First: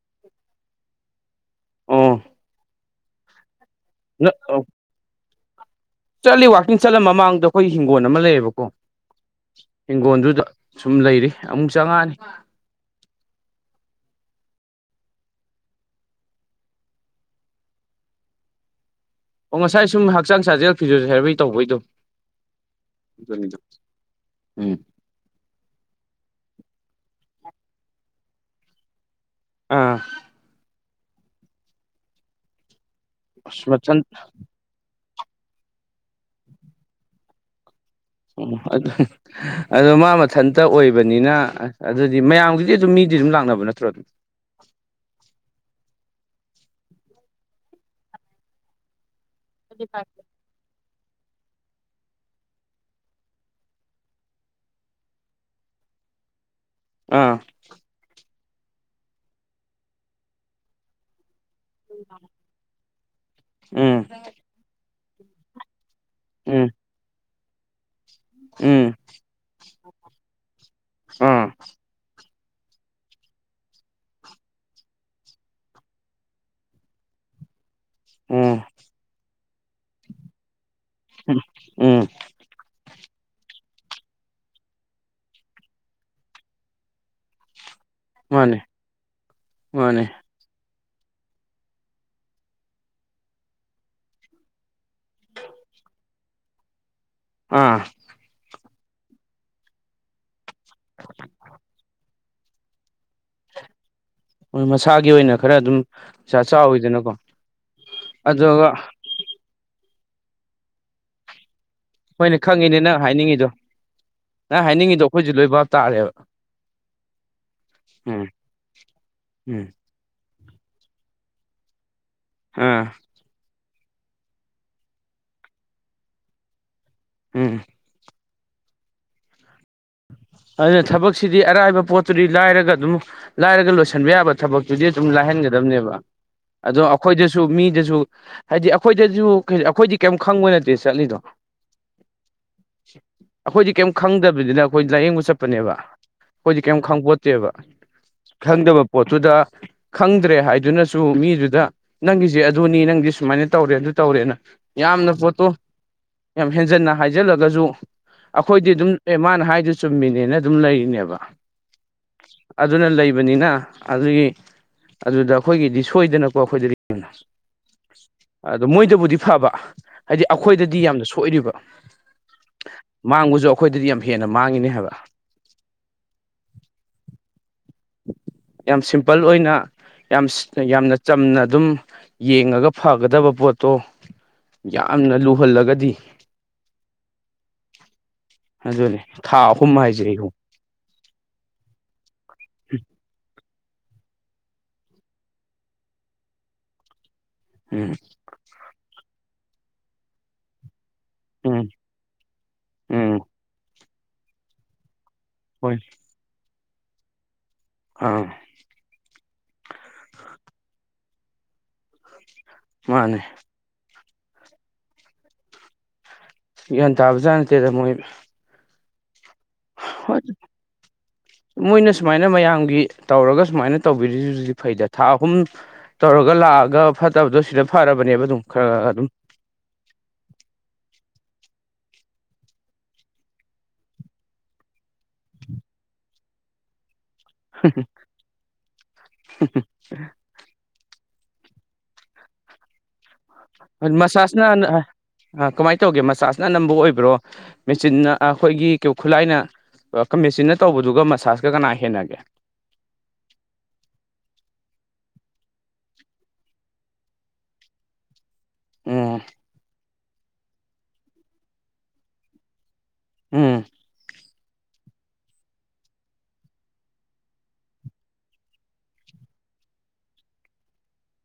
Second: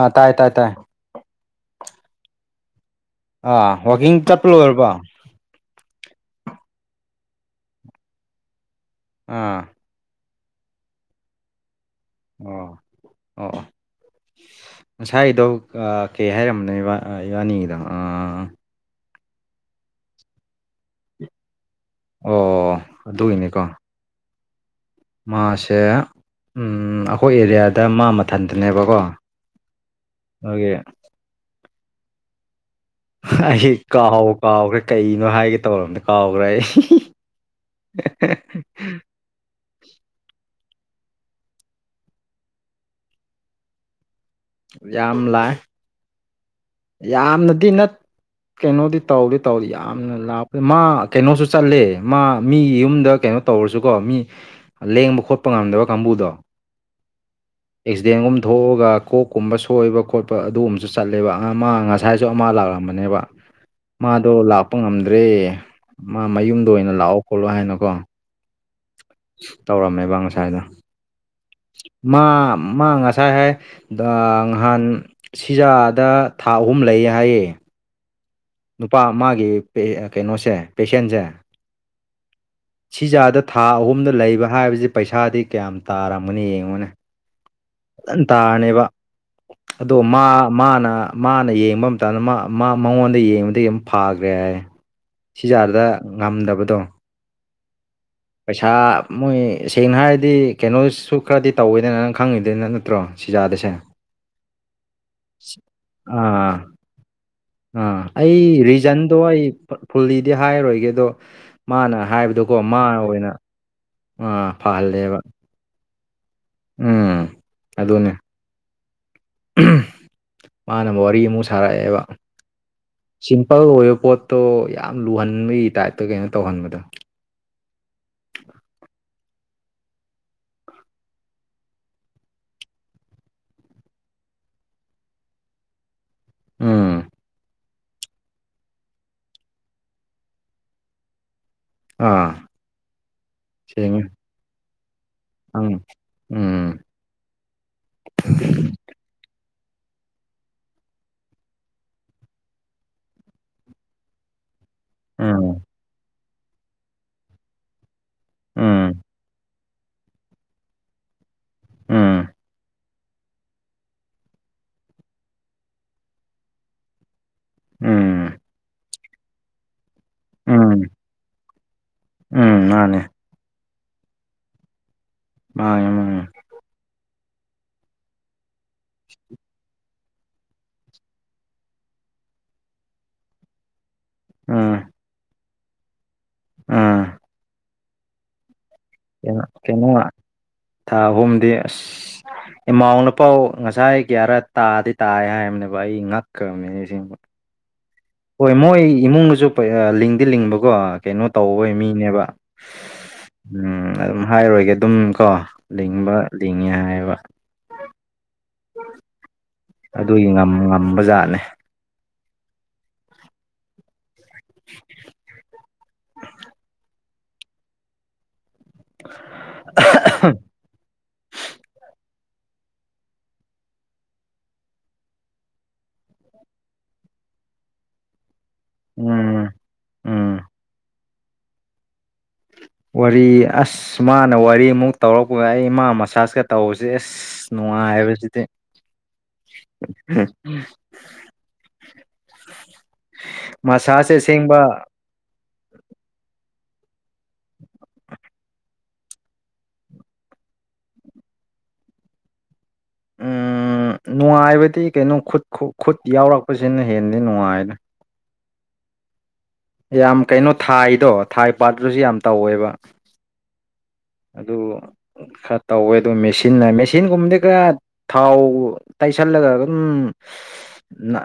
ꯑ ꯇꯥꯏ ꯇꯥꯏ ꯇꯥꯏ ꯑꯣ ꯑꯥ ꯋꯥꯛꯀꯤꯡ ꯆꯠꯄ ꯂꯣꯏꯔꯕꯣ ꯆꯠꯂꯤ ꯋꯥꯛꯀꯤꯡ ꯆꯠꯂꯝ ꯃꯃꯥꯡꯗ ꯑꯩꯈꯣꯏꯒꯤ ꯍꯤꯡꯒꯣꯜ ꯑꯃ ꯂꯩꯌꯦꯕꯀꯣ ꯑꯥ ꯍꯤꯡꯒꯣꯜꯗꯨꯗ ꯁꯨꯝ ꯂꯩꯔꯤ ꯑꯃꯨꯛ ꯆꯪꯉꯛꯑꯅꯤ ꯑꯣ ꯑꯣ ꯉꯁꯥꯏꯗꯣ ꯀ ꯀꯩ ꯍꯥꯏꯔꯝꯕꯅꯦꯕ ꯏꯕꯥꯅꯤꯒꯤꯗꯣ ꯑꯥ ꯑꯣ ꯉꯁꯥꯏ ꯁꯨꯝ ꯍꯛꯆꯥꯡ ꯁꯥꯖꯦꯜ ꯐꯤꯖꯣꯊꯦꯔꯥꯄꯤ ꯇꯧꯕꯩꯗꯣ ꯑꯣ ꯑꯗꯨꯅꯤꯗ ꯑꯗꯨꯒꯤꯅꯤꯀꯣ ꯎꯝ ꯃꯥꯁꯦ ꯎꯝ ꯑꯩꯈꯣꯏ ꯑꯦꯔꯤꯌꯥꯗ ꯃꯥ ꯃꯊꯟꯇꯅꯦꯕꯀꯣ ꯑꯥ ꯍꯣꯏꯌꯦ ꯑꯁ ꯑꯩ ꯃꯊꯟ ꯀꯥꯥꯎ ꯀꯥꯎꯒ꯭ꯔꯦ ꯀꯩꯅꯣ ꯍꯥꯏꯒꯦ ꯇꯧꯔꯝꯗꯣ ꯀꯥꯎꯒ꯭ꯔꯦ ꯑꯩ [unintelligible] ꯑꯗꯣ ꯃꯥ ꯃꯊꯟꯇ ꯑꯣꯏꯕꯅꯤꯅ ꯑꯗꯨꯗꯤ ꯃꯌꯥꯝꯒꯤꯗꯤ ꯑꯗꯨꯝ ꯃꯤꯗꯤ ꯑꯗꯨꯝ ꯂꯥꯛꯅꯕ ꯅꯠꯇ꯭ꯔꯣ ꯑꯗꯨꯝ ꯌꯥꯝ ꯂꯥꯛꯑꯦ ꯌꯥꯝꯅꯗꯤ ꯅꯠ ꯀꯩꯅꯣꯗꯤ ꯇꯧꯗꯤ ꯇꯧꯗꯤ ꯇꯧꯗꯦ ꯌꯥꯝꯅ ꯂꯥꯞ ꯃꯥ ꯀꯩꯅꯣꯁꯨ ꯆꯠꯂꯦ ꯃꯥ ꯃꯤ ꯌꯨꯝꯗ ꯀꯩꯅꯣ ꯇꯧꯔꯁꯨꯀꯣ ꯃꯤ ꯂꯦꯡꯕ ꯈꯣꯠꯄ ꯉꯝꯗꯕ ꯀꯥꯡꯕꯨꯗꯣ ꯑꯥ ꯑꯦꯛꯁꯤꯗꯦꯟꯒꯨꯝ ꯊꯣꯛꯑꯒ ꯀꯣꯛꯀꯨꯝꯕ ꯁꯣꯏꯕ ꯈꯣꯠꯄ ꯑꯗꯨꯒꯨꯝꯕꯁꯨ ꯆꯠꯂꯦꯕ ꯑꯃ ꯉꯁꯥꯏꯁꯨ ꯑꯃ ꯂꯥꯛꯂꯝꯕꯅꯦꯕ ꯎꯝ ꯃꯥꯗꯣ ꯂꯥꯛꯄ ꯉꯝꯗ꯭ꯔꯦ ꯃꯥ ꯎꯝ ꯃꯌꯨꯝꯗ ꯑꯣꯏꯅ ꯂꯥꯛꯑꯣ ꯈꯣꯠꯂꯣ ꯍꯥꯏꯅꯀꯣ ꯎꯝ ꯇꯧꯔꯝꯃꯦꯕ ꯉꯁꯥꯏꯗꯣ ꯑꯪ ꯃꯥꯝ ꯃꯥ ꯉꯁꯥꯏ ꯍꯥꯏ ꯗꯥ ꯉꯍꯥꯟ ꯁꯤꯖꯥꯗ ꯊꯥ ꯑꯍꯨꯝ ꯂꯩꯌꯦ ꯍꯥꯏꯌꯦ ꯎꯝ ꯅꯨꯄꯥ ꯃꯥꯒꯤ ꯀꯩ ꯑ ꯀꯩꯅꯣꯁꯦ ꯄꯦꯁꯦꯟꯖꯦ ꯎꯝ ꯁꯤꯖꯥꯗ ꯊꯥ ꯑꯍꯨꯝꯗ ꯂꯩꯕ ꯍꯥꯏꯕꯖꯦ ꯄꯩꯁꯥꯗꯤ ꯀꯌꯥꯝ ꯇꯥꯔꯝꯒꯅꯤ ꯌꯦꯡꯉꯨꯅꯦ [inaudible] [unintelligible] ꯐꯖꯅ ꯃꯥꯅꯦ ꯇꯥꯔꯅꯦꯕ ꯑꯗꯣ ꯃꯥꯅꯦ ꯃꯥ ꯃꯥꯅ ꯃꯥꯅ ꯌꯦꯡꯕ ꯃꯇꯝꯗ ꯃꯥ ꯃꯥ ꯃꯉꯣꯟꯗ ꯌꯦꯡꯕꯗꯩ ꯎꯝ ꯐꯥꯒ꯭ꯔꯦ ꯍꯥꯏ ꯁꯤꯖꯥꯗꯨꯗ ꯉꯝꯗꯕꯗꯣ ꯑꯥ ꯄꯩꯁꯥ ꯃꯣꯏ ꯁꯦꯡꯅ ꯍꯥꯏꯔꯗꯤ ꯀꯩꯅꯣꯁꯨ ꯈꯔꯗꯤ ꯇꯧꯋꯦꯗꯅ ꯅꯪ ꯈꯪꯉꯤꯗꯅ ꯅꯠꯇ꯭ꯔꯣ ꯁꯤꯖꯥꯗꯁꯦ ꯎꯝ ꯃꯁꯥꯒꯤ ꯑꯣꯏꯅ ꯈꯔ ꯑꯗꯨꯝ ꯄꯩꯁꯥ ꯑꯥ ꯆꯥꯎꯋꯤꯗꯅꯀꯣ ꯑꯗꯨꯒ ꯂꯣꯏ ꯐ ꯐꯨꯜꯂꯤꯗꯤ ꯍꯥꯏꯔꯣꯏꯒꯦ ꯑꯗꯣ ꯃꯥꯅ ꯍꯣꯏꯅꯦ ꯍꯥꯏꯕꯗꯣꯀꯣ ꯈꯪꯉꯤꯅꯦ ꯃꯥ ꯅꯪ ꯑꯣꯏꯅ ꯍꯥꯏꯅꯤꯡꯉꯤꯗꯣ ꯑ ꯅꯪ ꯍꯥꯏꯅꯤꯡꯉꯤꯗꯣ ꯐꯍꯜꯂꯦꯕ ꯑꯩꯈꯣꯏꯁꯨ ꯂꯣꯏ ꯚꯥꯞ ꯇꯥꯔꯦꯕ ꯎꯝ ꯑꯗꯨꯅꯦ ꯎꯝ ꯎꯝ ꯃꯥꯅ ꯋꯥꯔꯤ ꯑꯃꯨꯛ ꯁꯥꯔꯛꯑꯦꯕ ꯑꯥ ꯂꯧꯔꯣꯏꯌꯦ ꯄꯣꯠꯇꯣ ꯌꯥꯝ ꯂꯨꯍꯟꯕꯒꯤ ꯇꯥꯏꯞꯇ ꯀꯩꯅꯣ ꯇꯧꯍꯟꯕꯗꯣ ꯎꯝ ꯑꯗꯨꯅ ꯊꯕꯛꯁꯤꯗꯤ ꯑꯔꯥꯏꯕ ꯄꯣꯠꯇꯨꯗꯤ ꯂꯥꯏꯔꯒ ꯑꯗꯨꯝ ꯂꯥꯏꯔꯒ ꯂꯣꯏꯁꯟꯕ ꯌꯥꯕ ꯊꯕꯛꯇꯨꯗꯤ ꯑꯗꯨꯝ ꯂꯥꯏꯍꯟꯒꯗꯕꯅꯦꯕ ꯑꯗꯣ ꯎꯝ ꯑꯩꯈꯣꯏꯗꯁꯨ ꯃꯤꯗꯁꯨ ꯍꯥꯏꯗꯤ ꯑꯩꯈꯣꯏꯗꯁꯨ ꯀꯩ ꯑꯩꯈꯣꯏꯗꯤ ꯀꯩꯝ ꯈꯪꯕ ꯅꯠꯇꯦ ꯆꯠꯂꯤꯗꯣ ꯑꯥ ꯑꯩꯈꯣꯏꯗꯤ ꯀꯩꯝ ꯁꯦꯡꯉꯦ ꯈꯪꯗꯕꯅꯤꯅ ꯑꯩꯈꯣꯏꯗꯤ ꯂꯥꯏꯌꯦꯡꯕ ꯆꯠꯄꯅꯦꯕ ꯎꯝ ꯑꯩꯈꯣꯏꯗꯤ ꯎꯝ ꯀꯩꯝ ꯈꯪꯄꯣꯠꯇꯦꯕ ꯈꯪꯗꯕ ꯄꯣꯠ ꯄꯣꯠꯇꯨꯗ ꯈꯪꯗ꯭ꯔꯦ ꯍꯥꯏꯗꯨꯅꯁꯨ ꯃꯤꯗꯨꯗ ꯅꯪꯒꯤꯁꯦ ꯑꯗꯨꯅꯤ ꯅꯪꯗꯤ ꯁꯨꯃꯥꯏꯅ ꯇꯧꯔꯦ ꯑꯗꯨ ꯇꯧꯔꯦꯅ ꯌꯥꯝꯅ ꯄꯣꯠꯇꯣ ꯎꯝ ꯌꯥꯝ ꯍꯦꯟꯖꯟꯅ ꯍꯥꯏꯖꯜꯂꯒꯁꯨ ꯑꯩꯈꯣꯏꯗꯤ ꯑꯗꯨꯝ ꯎꯝ ꯑꯦ ꯃꯥꯅ ꯍꯥꯏꯗꯨ ꯆꯨꯝꯃꯤꯅꯦꯅ ꯑꯗꯨꯝ ꯂꯩꯔꯤꯅꯦꯕ ꯎꯝ ꯑꯗꯨꯅ ꯂꯩꯕꯅꯤꯅ ꯑꯗꯨꯒꯤ ꯑꯗꯨꯗ ꯑꯩꯈꯣꯏꯒꯤꯗꯤ ꯁꯣꯏꯗꯅꯀꯣ ꯑꯩꯈꯣꯏꯗꯗꯤ ꯌꯥꯝꯅ ꯎꯝ ꯑꯗꯣ ꯃꯣꯏꯗꯨꯕꯨꯗꯤ ꯐꯕ ꯍꯥꯏꯗꯤ ꯑꯩꯈꯣꯏꯗꯗꯤ ꯎꯝ ꯌꯥꯝꯅ ꯁꯣꯏꯔꯤꯕ ꯎꯝ ꯃꯥꯅꯦ ꯃꯥꯡꯕꯖꯨ ꯑꯩꯈꯣꯏꯗꯗꯤ ꯌꯥꯝ ꯍꯦꯟꯅ ꯃꯥꯡꯉꯤꯅꯦ ꯍꯥꯏꯕ ꯃ [unintelligible] ꯌꯥꯝ ꯁꯤꯝꯄꯜ ꯑꯣꯏꯅ ꯌꯥꯝ ꯌꯥꯝꯅ ꯆꯝꯅ ꯑꯗꯨꯝ ꯌꯦꯡꯉꯒ ꯐꯒꯗꯕ ꯄꯣꯠꯇꯣ ꯎꯝ ꯌꯥꯝꯅ ꯂꯨꯍꯜꯂꯒꯗꯤ ꯎꯝ ꯑꯗꯨꯅꯤ ꯀꯩꯅꯣ ꯀꯩꯅꯣ ꯊꯥ ꯑꯍꯨꯝꯗꯤ ꯑꯁ ꯏꯃꯥꯎ ꯅꯄꯥꯎ ꯉꯁꯥꯏ ꯀ꯭ꯌꯥꯔꯠ ꯇꯥꯗꯤ ꯇꯥꯏ ꯍꯥꯏꯕꯅꯦꯕ ꯑꯩ ꯉꯛꯈ꯭ꯔꯕꯅꯦ ꯑꯁꯦꯡꯕ ꯎꯝ ꯍꯣꯏ ꯃꯣꯏ ꯏꯃꯨꯡꯅꯁꯨ ꯂꯤꯡꯗꯤ ꯂꯤꯡꯕꯀꯣ ꯀꯩꯅꯣ ꯎꯝ ꯇꯧꯋꯦ ꯃꯤ ꯅꯦꯕ ꯎꯝ ꯎꯝ ꯑꯗꯨꯝ ꯍꯥꯏꯔꯔꯣꯏꯒꯦ ꯑꯗꯨꯝ ꯀꯣ ꯍꯣꯏ ꯂꯤꯡꯕ ꯂꯤꯡꯉꯦ ꯍꯥꯏꯕ ꯑꯥ ꯑꯗꯨꯒꯤ ꯉꯝ ꯉꯝꯕ ꯖꯥꯠꯅꯦ ꯃꯥꯅꯦ [inaudible] ꯒ꯭ꯌꯥꯟ ꯇꯥꯕ ꯖꯥꯠ ꯅꯠꯇꯦꯗ ꯃꯣꯏ [unintelligible] ꯍꯣ [unintelligible] ꯃꯣꯏꯅ ꯁꯨꯃꯥꯏꯅ ꯃꯌꯥꯝꯒꯤ ꯇꯧꯔꯒ ꯁꯨꯃꯥꯏꯅ ꯇꯧꯕꯤꯔꯤꯖꯤꯖꯨ ꯐꯩꯗ ꯊꯥ ꯑꯍꯨꯝ ꯇꯧꯔꯒ ꯂꯥꯛꯑꯒ ꯐꯠꯇꯕꯗꯣ ꯁꯤꯗ ꯐꯔꯕꯅꯦꯕ ꯑꯗꯨꯝ ꯈꯔ ꯈꯔ ꯑꯗꯨꯝ ꯎꯝ ꯎꯝ ꯋꯥꯔꯤ ꯑꯁ ꯃꯥꯅ ꯋꯥꯔꯤꯃꯨꯛ ꯇꯧꯔꯛꯄꯒ ꯑꯩ ꯏꯃꯥ ꯃꯁꯥꯥꯁꯀ ꯇꯧꯕꯁꯦ ꯑꯦꯁ ꯅꯨꯡꯉꯥꯏꯕꯁꯤꯗꯤ ꯃꯁꯥꯁꯁꯦ ꯑꯁꯦꯡꯕ ꯃꯁꯥꯁꯅ ꯑ ꯀꯃꯥꯏ ꯇꯧꯒꯦ ꯃꯁꯥꯁꯅ ꯑꯅꯝꯕ ꯑꯣꯏꯕ꯭ꯔꯣ ꯃꯦꯆꯤꯟꯅ ꯑ ꯑꯩꯈꯣꯏꯒꯤ ꯈꯨꯠꯂꯥꯏꯅ ꯑ ꯀ ꯃꯦꯆꯤꯟꯅ ꯇꯧꯕꯗꯨꯒ ꯃꯁꯥꯥꯁꯀ ꯀꯅꯥ ꯍꯦꯟꯅꯒꯦ ꯎꯝ ꯅꯨꯡꯉꯥꯏꯕꯗꯤ ꯀꯩꯅꯣ ꯈꯨꯠ ꯈꯨꯠ ꯌꯥꯎꯔꯛꯄꯁꯤꯅ ꯍꯦꯟꯗꯤ ꯅꯨꯡꯉꯥꯏꯅ ꯎꯝ ꯌꯥꯝ ꯀꯩꯅꯣ ꯊꯥꯏꯗꯣ ꯊꯥꯏ ꯄꯥꯠꯇꯔꯁꯨ ꯌꯥꯝ ꯇꯧꯋꯦꯕ ꯎꯝ ꯑꯗꯨ ꯈꯔ ꯇꯧꯋꯦ ꯑꯗꯨ ꯃꯦꯆꯤꯟꯅ ꯃꯦꯆꯤꯟꯒꯨꯝꯕꯗꯤ [unintelligible] ꯊꯥꯎ ꯇꯩꯁꯜꯂꯒ ꯑꯗꯨꯝ ꯅ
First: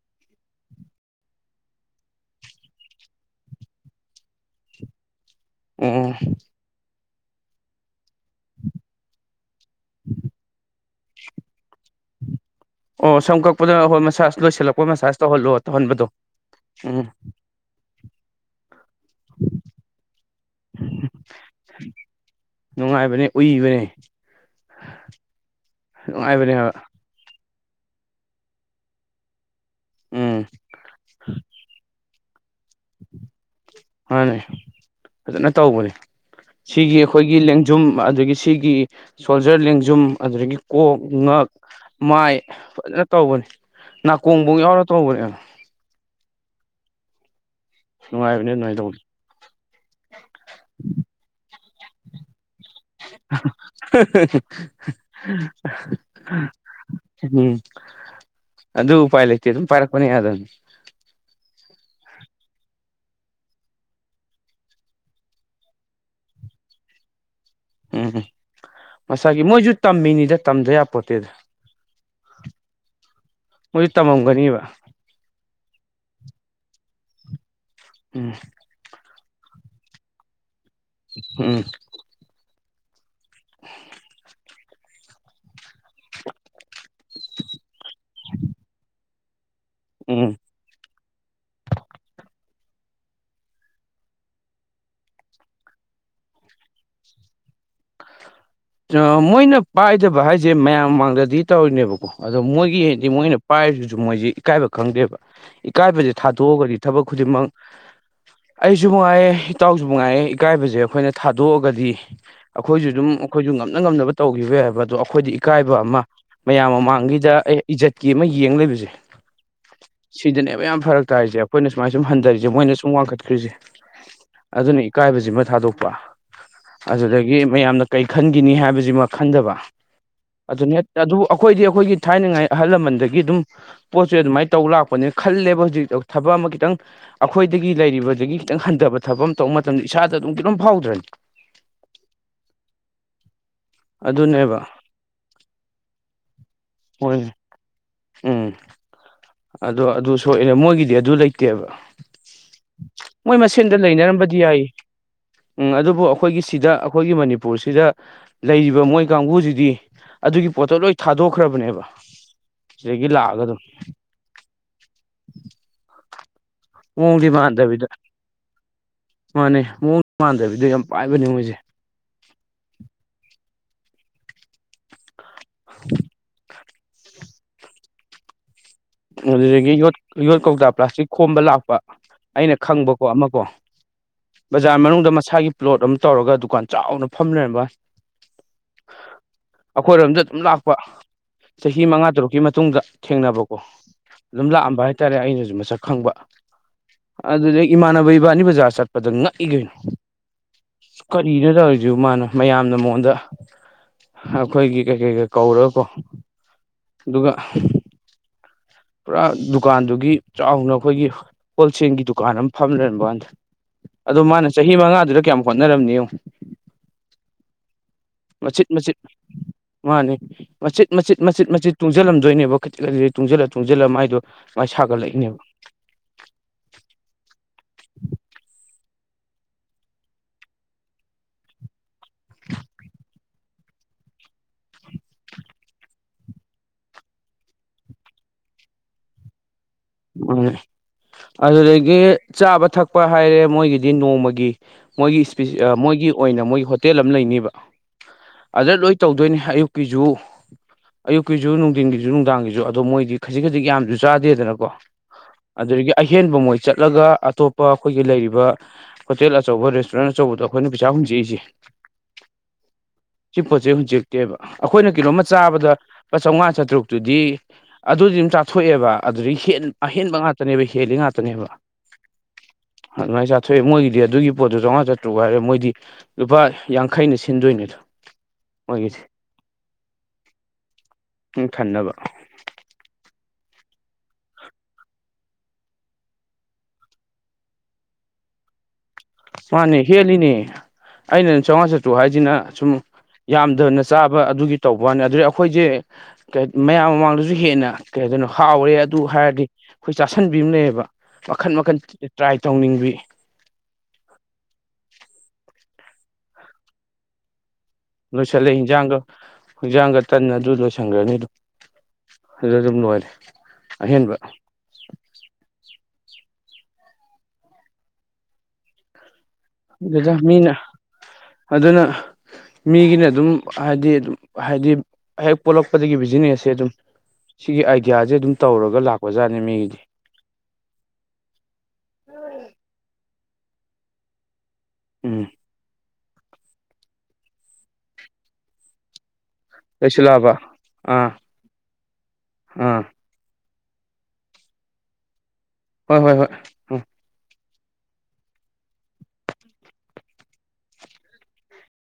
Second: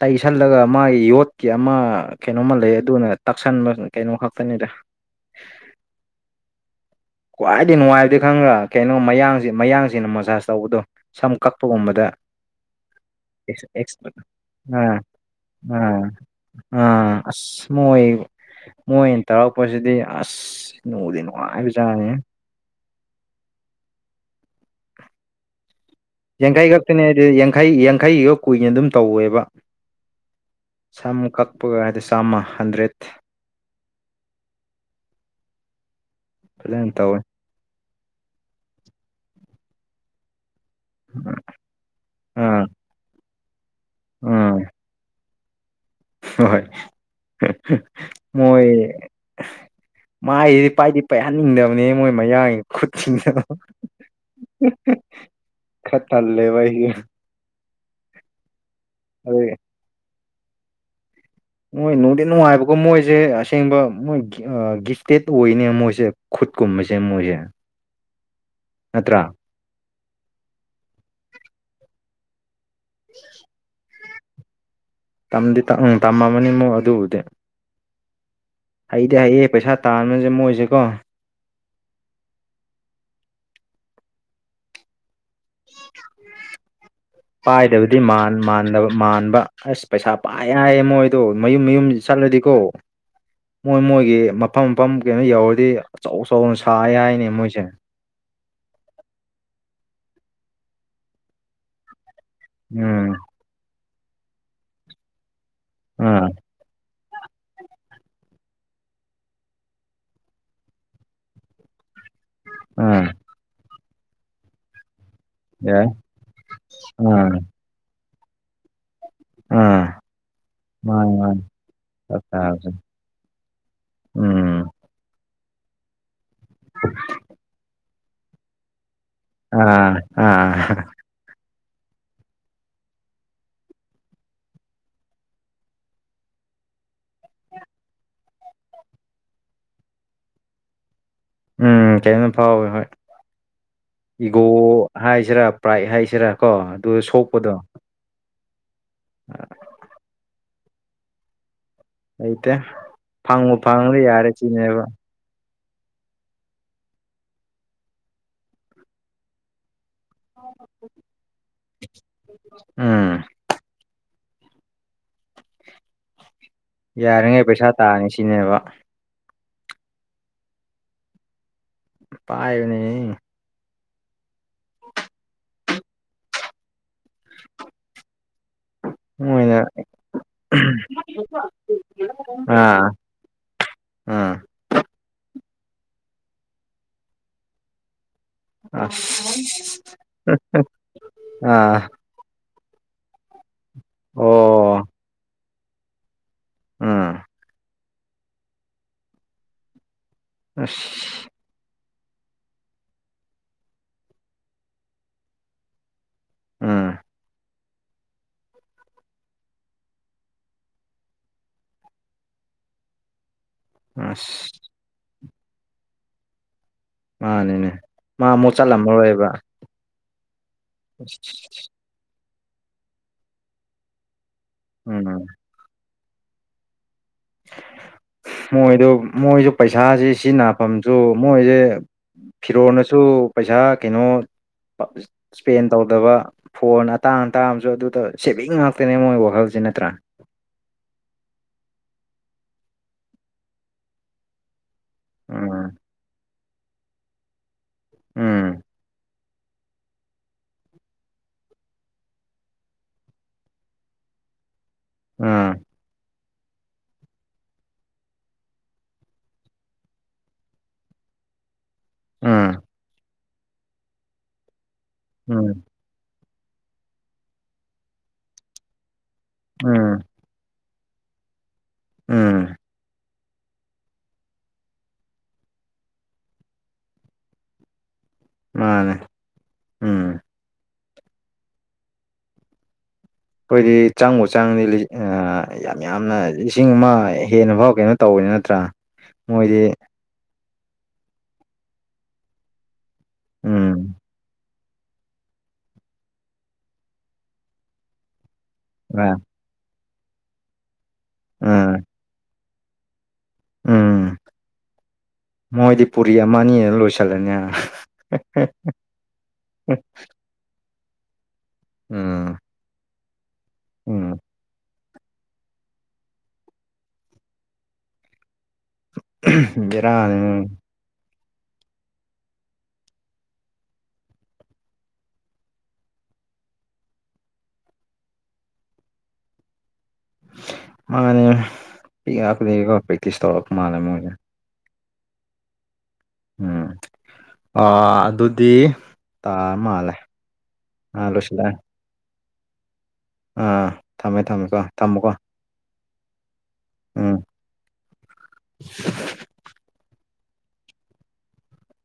ꯇꯩꯁꯜꯂꯒ ꯃꯥꯒꯤ ꯌꯣꯠꯀꯤ ꯑꯃ ꯀꯩꯅꯣꯃ ꯂꯩꯌꯦ ꯑꯗꯨꯅ ꯇꯛꯁꯟꯕ ꯀꯩꯅꯣ ꯈꯛꯇꯅꯤꯗ ꯑꯣ ꯈ꯭ꯋꯥꯏꯗꯒꯤ ꯅꯨꯡꯉꯥꯏꯕꯗꯤ ꯈꯪꯉꯔꯥ ꯀꯩꯅꯣ ꯃꯌꯥꯡꯁꯤ ꯃꯌꯥꯡꯁꯤꯡꯅ ꯃꯁꯥꯖ ꯇꯧꯕꯗꯣ ꯁꯝ ꯀꯛꯄꯒꯨꯝꯕꯗ ꯑꯣ ꯁꯝ ꯀꯛꯄꯗ ꯍꯣꯏ [unintelligible] ꯑ ꯃꯁꯥꯁ ꯑ ꯂꯣꯏꯁꯤꯜꯂꯛꯄ ꯃꯁꯥꯁ ꯇꯧꯍꯜꯂꯣ ꯇꯧꯍꯟꯕꯗꯣ ꯑ ꯎꯝ ꯑꯁ ꯃꯣꯏ ꯃꯣꯏꯅ ꯇꯧꯔꯛꯄꯁꯤꯗꯤ ꯑꯁ ꯅꯨꯡꯗꯤ ꯅꯨꯡꯉꯥꯏꯕꯖꯥꯠꯅꯤ ꯅꯨꯡꯉꯥꯏꯕꯅꯦ ꯎꯏꯕꯅꯦ ꯅꯨꯡꯉꯥꯏꯕꯅꯦ ꯌꯥꯡꯈꯩ ꯍꯥꯏꯕ ꯈꯛꯇꯅꯦ [unintelligible] ꯌꯥꯡꯈꯩ ꯌꯥꯡꯈꯩꯒꯤ ꯀꯨꯏꯅ ꯑꯗꯨꯝ ꯇꯧꯋꯦꯕ ꯎꯝ ꯁꯝ ꯀꯛꯄꯒ ꯍꯥꯏꯗꯤ ꯆꯥꯝꯃ ꯍꯟꯗ꯭ꯔꯦꯠ ꯃꯥꯅꯦ ꯐꯖꯅ ꯇꯧꯕꯅꯦ ꯐꯖꯅ ꯁꯤꯒꯤ ꯇꯧꯋꯦ ꯑꯩꯈꯣꯏꯒꯤ ꯂꯦꯡ ꯖꯨꯝ ꯑꯗꯒꯤ ꯁꯤꯒꯤ ꯁꯣꯜꯖꯔ ꯂꯦꯡꯖꯨꯝ ꯑꯗꯨꯗꯒꯤ ꯀꯣꯛ ꯉꯛ ꯃꯥꯏ ꯑꯥ ꯐꯖꯅ ꯇꯧꯕꯅꯤ ꯑꯥ ꯅꯥꯀꯣꯡꯕꯧ ꯌꯥꯎꯔꯒ ꯇꯧꯕꯅꯦ ꯍꯣꯏ ꯅꯨꯡꯉꯥꯏꯕꯅꯦ ꯃꯣꯏ ꯑꯗꯨꯃꯥꯏꯅ ꯇꯧꯕꯅꯦ ꯃꯥꯏꯖꯤ ꯄꯥꯏꯗꯤ ꯄꯥꯏꯍꯟꯅꯤꯡꯗꯕꯅꯦ ꯃꯣꯏ ꯃꯌꯥꯡ ꯅ ꯈꯇꯔ ꯂꯩꯦꯕ ꯍ ꯎꯝ ꯑꯗꯨ ꯎꯄꯥꯏ ꯂꯩꯇꯦ ꯑꯗꯨꯒꯤ ꯑꯗꯨꯝ ꯄꯥꯏꯔꯛꯄꯅꯦ ꯌꯥꯗꯕꯅꯤ ꯃꯣꯏ ꯅꯨꯡꯗꯤ ꯅꯨꯡꯉꯥꯏꯕꯀꯣ ꯃꯣꯏꯁꯦ ꯑꯁꯦꯡꯕ ꯃꯣꯏ ꯒꯤꯐꯇꯦꯠ ꯑꯣꯏꯅꯦ ꯃꯣꯏꯁꯦ ꯈꯨꯠꯀꯨꯝꯕꯁꯦ ꯃꯣꯏꯁꯦ ꯎꯝ ꯎꯝ ꯅꯠꯇ꯭ꯔꯥ ꯃꯁꯥꯒꯤ ꯃꯣꯏꯁꯨ ꯇꯝꯃꯤꯅꯤꯗ ꯇꯝꯗ ꯌꯥꯄꯣꯠꯇꯦꯗ ꯎ ꯃꯣꯏꯁꯨ ꯇꯝꯃꯝꯒꯅꯤꯕ ꯝꯗꯤ ꯇꯝꯃꯝꯃꯅꯤ ꯃꯨ ꯑꯗꯨꯕꯨꯗꯤ ꯎꯝ ꯍꯩꯗꯤ ꯍꯩꯌꯦ ꯄꯩꯁꯥ ꯇꯥꯟꯕꯅꯁꯦ ꯃꯣꯏꯁꯦꯀꯣ ꯎꯝ ꯄꯥꯏꯗꯕꯗꯤ ꯃꯥꯟꯕ ꯑꯁ ꯄꯩꯁꯥ ꯄꯥꯏ ꯑꯌꯥꯥꯏꯦꯝꯃꯣꯣꯏꯗꯣ ꯃꯌꯨꯝ ꯃꯌꯨꯝ ꯆꯠꯂꯗꯤꯀꯣ ꯃꯣꯏ ꯃꯣꯏꯒꯤ ꯃꯐꯝ ꯃꯐꯝ ꯀꯩꯅꯣ ꯌꯧꯔꯗꯤ ꯑꯆꯧ ꯑꯆꯧ ꯁ ꯍꯥꯏꯅꯤ ꯃꯣꯏꯁꯦ ꯃꯣꯏꯅ ꯄꯥꯏꯗꯕ ꯍꯥꯏꯁꯦ ꯃꯌꯥꯝ ꯃꯃꯥꯡꯗꯗꯤ ꯇꯧꯔꯤꯅꯦꯕꯀꯣ ꯑꯗꯣ ꯃꯣꯏꯒꯤ ꯍꯥꯏꯗꯤ ꯎꯝ ꯃꯣꯏꯅ ꯄꯥꯏꯔꯤꯁꯤꯁꯨ ꯃꯣꯏꯁꯤꯦ ꯏꯀꯥꯏꯕ ꯈꯪꯗꯦꯕ ꯏꯀꯥꯏꯕꯁꯦ ꯑꯥ ꯊꯥꯗꯣꯛꯑꯒꯗꯤ ꯊꯕꯛ ꯈꯨꯗꯤꯡꯃꯛ ꯑꯩꯁꯨ ꯅꯨꯡꯉꯥꯏꯌꯦꯦ ꯏꯇꯥꯎꯁꯨ ꯅꯨꯡꯉꯥꯏꯌꯦꯦ ꯏꯀꯥꯏꯕꯁꯦ ꯑꯩꯈꯣꯏꯅ ꯊꯥꯗꯣꯛꯑꯒꯗꯤ ꯑꯩꯈꯣꯏꯁꯨ ꯑꯗꯨꯝ ꯑꯥ ꯑꯩꯈꯣꯏꯁꯨ ꯉꯝꯅ ꯉꯝꯅꯕ ꯇꯧꯈꯤꯕ ꯌꯥꯏ ꯍꯥꯏꯕ ꯑꯗꯣ ꯑꯩꯈꯣꯏꯗꯤ ꯏꯀꯥꯏꯕ ꯌꯥꯏ ꯑꯃ ꯃꯌꯥꯝ ꯑꯥ ꯃꯃꯥꯡꯒꯤꯗ ꯑꯩ ꯏꯖꯠꯀꯤ ꯑꯃ ꯌꯦꯡ ꯂꯩꯕꯁꯦ ꯑꯥ ꯁꯤꯗꯅꯦꯕ ꯌꯥꯝ ꯐꯔꯛ ꯃꯥꯅꯤ ꯇꯥꯔꯤꯁꯦ ꯃꯥꯅꯤ ꯑꯩꯈꯣꯏꯅ ꯁꯨꯃꯥꯏꯅ ꯁꯨꯝ ꯆꯞ ꯍꯟꯊꯔꯤꯁꯦ ꯆꯥꯕꯁꯦ ꯃꯣꯏꯅ ꯁꯨꯝ ꯋꯥꯡꯈꯠꯈ꯭ꯔꯤꯁꯦ ꯎꯝ ꯑꯗꯨꯅ ꯏꯀꯥꯏꯕꯁꯤꯃ ꯊꯥꯗꯣꯛꯄ ꯑꯗꯨꯗꯒꯤ ꯃꯌꯥꯝꯅ ꯀꯩ ꯈꯟꯈꯤꯅꯤ ꯍꯥꯏꯕꯁꯤꯃ ꯈꯟꯗꯕ ꯑꯥ ꯑꯗꯨꯅꯦ ꯑꯥ ꯑꯗꯨꯕꯨ ꯑꯩꯈꯣꯏꯗꯤ ꯑꯩꯈꯣꯏꯒꯤ ꯊꯥꯏꯅꯉꯥꯏ ꯑꯍꯜ ꯂꯃꯟꯗꯒꯤ ꯑꯗꯨꯝ ꯄꯣꯠꯁꯦ ꯑꯗꯨꯃꯥꯏꯅ ꯇꯧ ꯂꯥꯛꯄꯅꯦꯅ ꯈꯜꯂꯦꯕ ꯍꯧꯖꯤꯛꯇ ꯊꯕꯛ ꯑꯃ ꯈꯤꯇꯪ ꯑꯩꯈꯣꯏꯗꯒꯤ ꯂꯩꯔꯤꯕꯗꯒꯤ ꯈꯤꯇꯪ ꯍꯟꯊꯕ ꯊꯕ ꯑꯃ ꯇꯧꯕ ꯃꯇꯝꯗ ꯏꯁꯥꯗ ꯑꯗꯨꯝ ꯤ ꯑꯗꯨꯝ ꯐꯥꯎꯗ꯭ꯔꯅꯤ ꯎꯝ ꯀꯩꯝ ꯐꯥꯎꯋꯤ ꯍꯣꯏ ꯏꯒꯣ ꯑꯗꯨꯅꯦꯕ ꯍꯥꯏꯁꯤꯔꯥ ꯄ꯭ꯔꯥꯏ ꯍꯥꯏꯁꯤꯔꯥ ꯀꯣ ꯑꯗꯨ ꯍꯣꯏꯅꯦ ꯁꯣꯛꯄꯗꯣ ꯎꯝ ꯎ ꯑꯗꯣ ꯑꯗꯨ ꯁꯣꯛꯔꯦ ꯃꯣꯏꯒꯤꯗꯤ ꯑꯗꯨ ꯂꯩꯇꯦꯕ ꯂꯩꯇꯦ ꯃꯣꯏ ꯐꯪꯕꯨ ꯃꯁꯦꯟꯗ ꯐꯪꯉꯗꯤ ꯌꯥꯔꯦ ꯂꯩꯅꯔꯝꯕꯗꯤ ꯌꯥꯏ ꯁꯤꯅꯦꯕ ꯎꯝ ꯑꯗꯨꯕꯨ ꯑꯩꯈꯣꯏꯒꯤ ꯁꯤꯗ ꯑꯩꯈꯣꯏꯒꯤ ꯃꯅꯤꯄꯨꯔꯁꯤꯗ ꯂꯩꯔꯤꯕ ꯃꯣꯏ ꯀꯥꯡꯕꯨꯁꯤꯗꯤ ꯑꯗꯨꯒꯤ ꯄꯣꯠꯇꯣ ꯂꯣꯏ ꯊꯥꯗꯣꯛꯈ꯭ꯔꯕꯅꯦꯕ ꯁꯤꯗꯒꯤ ꯎꯝ ꯂꯥꯛꯑꯒ ꯑꯗꯨꯝ ꯃꯑꯣꯡꯗꯤ ꯌꯥꯔꯤꯉꯩ ꯄꯩꯁꯥ ꯃꯥꯟꯗꯕꯤꯗ ꯇꯥꯅꯤ ꯁꯤꯅꯦꯕ ꯃꯥꯅꯦ ꯃꯑꯣꯡ ꯃꯥꯟꯗꯕꯤꯗ ꯌꯥꯝ ꯄꯥꯏꯕꯅꯦ ꯃꯣꯏꯁꯦ ꯄꯥꯏꯅꯤ [inaudible] [inaudible] ꯃꯣꯏꯅ ꯑꯗꯨꯗꯒꯤ ꯌꯣꯠ ꯌꯣꯠ ꯀꯧꯇꯥ ꯄ꯭ꯂꯥꯁꯇꯤꯛ ꯈꯣꯝꯕ ꯂꯥꯛꯄ ꯑꯩꯅ ꯑꯥ ꯈꯪꯕꯀꯣ ꯑꯃꯀꯣ ꯑꯥ ꯕꯖꯥꯔ ꯃꯅꯨꯡꯗ ꯃꯁꯥꯒꯤ ꯄ꯭ꯂꯣꯠ ꯑꯃ ꯇꯧꯔꯒ ꯗꯨꯀꯥꯟ ꯆꯥꯎꯅ ꯐꯝꯅꯔꯝꯕ ꯑꯁ ꯑꯩꯈꯣꯏꯔꯣꯝꯗ ꯑꯗꯨꯝ ꯂꯥꯛꯄ ꯑꯥ ꯆꯍꯤ ꯃꯉꯥ ꯇꯔꯨꯛꯀꯤ ꯃꯇꯨꯡꯗ ꯊꯦꯡꯅꯕꯀꯣ ꯑꯗꯨꯝ ꯂꯥꯛꯑꯝꯕ ꯑꯣ ꯍꯥꯏꯇꯥꯔꯦ ꯑꯩꯅꯁꯨ ꯃꯁꯛ ꯈꯪꯕ ꯎꯝ ꯑꯗꯨꯩ ꯏꯃꯥꯟꯅꯕ ꯏꯕꯥꯅꯤ ꯕꯖꯥꯔ ꯆꯠꯄꯗ ꯉꯛꯏꯗꯣꯏꯅꯣ ꯑꯁ ꯀꯔꯤꯅꯣ ꯇꯧꯔꯤꯁꯤ ꯃꯥꯅ ꯃꯌꯥꯝꯅ ꯃꯉꯣꯟꯗ ꯑꯩꯈꯣꯏꯒꯤ ꯀꯩꯀꯩꯒ ꯀꯧꯔꯀꯣ ꯎꯝ ꯑꯗꯨꯒ ꯄꯨꯔꯥ ꯗꯨꯀꯥꯟꯗꯨꯒꯤ ꯆꯥꯎꯅ ꯑꯩꯈꯣꯏꯒꯤ ꯍꯣꯜꯁꯦꯜꯒꯤ ꯗꯨꯀꯥꯟ ꯑꯃ ꯐꯝ ꯂꯩꯔꯝꯕ ꯀꯥꯟꯗ ꯑ ꯃꯥꯅ ꯑꯁ ꯆꯍꯤ ꯃꯉꯥꯗꯨꯗ ꯀꯌꯥꯝ ꯍꯣꯠꯅꯔꯝꯅꯤ ꯃꯥꯅꯦꯅꯦ ꯃꯆꯤꯠ ꯃꯆꯤꯠ ꯃꯥꯅꯦ ꯃꯆꯤꯠ ꯃꯆꯤꯠ ꯃꯆꯤꯠ ꯃꯆꯤꯠ ꯇꯨꯡꯁꯤꯜꯂꯝꯗꯣꯏꯅꯦꯕ ꯖꯤꯛ ꯀꯖꯤ ꯇꯨꯡꯁꯤꯜꯂ ꯇꯨꯡꯁꯤꯜꯂ ꯃꯥꯏꯗꯣ ꯃꯥꯏ ꯎꯝ ꯁꯥꯒꯠꯂꯛꯏꯅꯦꯕ ꯃꯣꯏꯗ ꯃꯣꯏꯁꯨ ꯄꯩꯁꯥꯥꯁꯦ ꯁꯤ ꯅꯥꯐꯝꯁꯨ ꯃꯣꯏꯁꯦ ꯐꯤꯔꯣꯅꯁꯨ ꯄꯩꯁꯥ ꯀꯩꯅꯣ ꯏꯁꯄꯦꯟ ꯇꯧꯗꯕ ꯐꯣꯟ ꯑꯇꯥꯡ ꯑꯇꯥꯥꯡꯕꯁꯨ ꯑꯗꯨꯗ ꯁꯦꯚꯤꯡ ꯉꯥꯛꯇꯅꯦ ꯃꯣꯏ ꯋꯥꯈꯜꯁꯦ ꯅꯠꯇ꯭ꯔꯥ ꯎꯝ ꯑꯗꯨꯗꯒꯤ ꯆꯥꯕ ꯊꯛꯄ ꯍꯥꯏꯔꯦ ꯃꯣꯏꯒꯤꯗꯤ ꯅꯣꯡꯃꯒꯤ ꯃꯣꯏꯒꯤ ꯏꯁꯄꯤ ꯎꯝ ꯃꯣꯏꯒꯤ ꯑꯣꯏꯅ ꯃꯣꯏꯒꯤ ꯍꯣꯇꯦꯜ ꯑꯃ ꯂꯩꯅꯤꯕ ꯎꯝ ꯑꯗ ꯂꯣꯏ ꯇꯧꯗꯣꯏꯅꯦ ꯑꯌꯨꯛꯀꯤꯁꯨ ꯑꯌꯨꯛꯀꯤꯁꯨ ꯅꯨꯡꯊꯤꯟꯒꯤꯁꯨ ꯅꯨꯡꯗꯥꯡꯒꯤꯁꯨ ꯑꯗꯣ ꯃꯣꯏꯗꯤ ꯈꯖꯤꯛ ꯈꯖꯤꯛ ꯌꯥꯝꯁꯨ ꯆꯥꯗꯦꯗꯅꯀꯣ ꯎꯝ ꯑꯗꯨꯗꯒꯤ ꯑꯍꯦꯟꯕ ꯃꯣꯏ ꯆꯠꯂꯒ ꯑꯇꯣꯞꯄ ꯑꯩꯈꯣꯏꯒꯤ ꯂꯩꯔꯤꯕ ꯍꯣꯇꯦꯜ ꯑꯆꯧꯕ ꯔꯦꯁꯇꯨꯔꯦꯟ ꯑꯆꯧꯕꯗꯣ ꯑꯩꯈꯣꯏꯅ ꯄꯩꯥ ꯍꯨꯝꯖꯏꯁꯦ ꯎꯝ ꯁꯤ ꯄꯣꯠ ꯆꯩꯩ ꯍꯧꯨꯖꯤꯛꯇꯦꯕ ꯑꯩꯈꯣꯏꯅ ꯀꯤꯂꯣ ꯑꯃ ꯎꯝ ꯆꯥꯕꯗ ꯂꯨꯄꯥ ꯆꯝꯃꯉꯥ ꯆꯥꯇ꯭ꯔꯨꯛꯇꯨꯗꯤ ꯑꯗꯨꯗꯤ ꯑꯗꯨꯝ ꯆꯥꯊꯣꯛꯑꯦꯕ ꯑꯗꯨꯗꯒꯤ ꯍꯦꯟ ꯎꯝ ꯍꯕ ꯉꯥꯛꯇꯅꯦꯕ ꯍꯦꯜꯂꯤ ꯉꯥꯛꯇꯅꯦꯕ ꯎꯝ ꯑꯗꯨꯃꯥꯏꯅ ꯆꯥꯊꯣꯛꯑꯦ ꯃꯣꯏꯒꯤꯗꯤ ꯑꯗꯨꯒꯤ ꯄꯣꯠꯇꯣ ꯆꯥꯝꯃꯉꯥ ꯆꯇ꯭ꯔꯨ ꯍꯥꯏꯔꯦ ꯃꯣꯏꯗꯤ ꯂꯨꯄꯥ ꯌꯥꯡꯈꯩꯩꯅ ꯁꯤꯟꯗꯣꯏꯅꯦꯗ ꯃꯥꯅꯦ ꯑꯣꯏꯒꯤꯁꯦ ꯎꯝ ꯎ ꯈꯟꯅꯕ ꯑꯩꯈꯣꯏꯗꯤ ꯆꯪꯕ ꯆꯪꯗꯤ ꯌꯥꯝ ꯌꯥꯝꯅ ꯂꯤꯁꯤꯡ ꯑꯃ ꯍꯦꯟꯅ ꯐꯥꯎ ꯀꯩꯅꯣ ꯇꯧꯕꯅꯤ ꯅꯠꯇ꯭ꯔꯥ ꯃꯣꯏꯗꯤ ꯃꯥꯅꯦ ꯍꯦꯜꯂꯤꯅꯦ ꯑꯩꯅ ꯆꯥꯝꯃꯉꯥ ꯆꯥꯇ꯭ꯔꯨ ꯍꯥꯏꯁꯤꯅ ꯁꯨꯝ ꯌꯥꯝꯗꯅ ꯎꯝ ꯆꯥꯕ ꯑꯗꯨꯒꯤ ꯇꯧꯕꯩꯋꯥꯅ‌ꯦ ꯑꯗꯨ ꯑꯩꯈꯣꯏꯖ‌ꯦ‌ ꯃꯌꯥꯝ ꯃꯃꯥꯡꯗꯖꯨ ꯍꯦꯟꯅ ꯀꯩꯗꯅꯣ ꯍꯥꯎꯔꯦ ꯑꯗꯨ ꯑ ꯍꯥꯏꯔꯗꯤ ꯑꯩꯈꯣꯏ ꯆꯥꯁꯟꯕꯤꯕꯅꯦꯕ ꯃꯈꯟ ꯎꯝ ꯃꯈꯟ ꯇ꯭ꯔꯥꯏ ꯇꯧꯅꯤꯡꯕꯤ ꯎꯝ ꯃꯣꯏꯗꯤ ꯄꯨꯔꯤ ꯑꯃ ꯑꯅꯤꯅ ꯂꯣꯏꯁꯤꯜꯂꯅꯤ ꯂꯣꯏꯁꯤꯜꯂꯦ ꯍꯟꯖꯥꯡꯒ ꯍꯟꯖꯥꯡꯒ ꯇꯟꯅ ꯑꯗꯨ ꯂꯣꯏꯁꯤꯟꯈ꯭ꯔꯅꯤꯗꯣ ꯎꯝ ꯑꯗꯨ ꯑꯗꯨꯝ ꯅꯨꯡꯉꯥꯏꯔꯦ ꯑꯍꯦꯟꯕ ꯎꯝ ꯎꯝ ꯑꯗꯨꯗ ꯃꯤꯅ ꯑꯗꯨꯅ ꯃꯤꯒꯤꯅ ꯑꯗꯨꯝ ꯍꯥꯏꯗꯤ ꯑꯗꯨꯝ ꯍꯥꯏꯗꯤ ꯍꯦꯛ ꯄꯣꯛꯂꯛꯄꯗꯒꯤ ꯕꯤꯖꯤꯅꯦꯁꯁꯦ ꯑꯗꯨꯝ ꯁꯤꯒꯤ ꯑꯥꯏꯗꯤꯌꯥꯁꯦ ꯑꯗꯨꯝ ꯇꯧꯔꯒ ꯂꯥꯛꯄꯖꯥꯠꯅꯤ ꯃꯤꯒꯤꯗꯤ ꯃꯥꯅꯦ ꯄꯤ ꯂꯩꯔꯒ ꯄ꯭ꯔꯦꯛꯇꯤꯁ ꯇꯧꯔꯛꯄ ꯃꯥꯜꯂꯦ ꯃꯣꯏꯁꯦ ꯎꯝ ꯑ ꯑꯗꯨꯗꯤ ꯑ ꯀꯩꯁꯨ ꯂꯥꯕ ꯑꯥ ꯑꯥ ꯑꯥ ꯊꯝꯃꯦ ꯊꯝꯃꯦꯀꯣ ꯊꯝꯃꯨꯀꯣ ꯍꯣꯏ ꯍꯣꯏ ꯍꯣꯏ ꯎꯝ [unintelligible]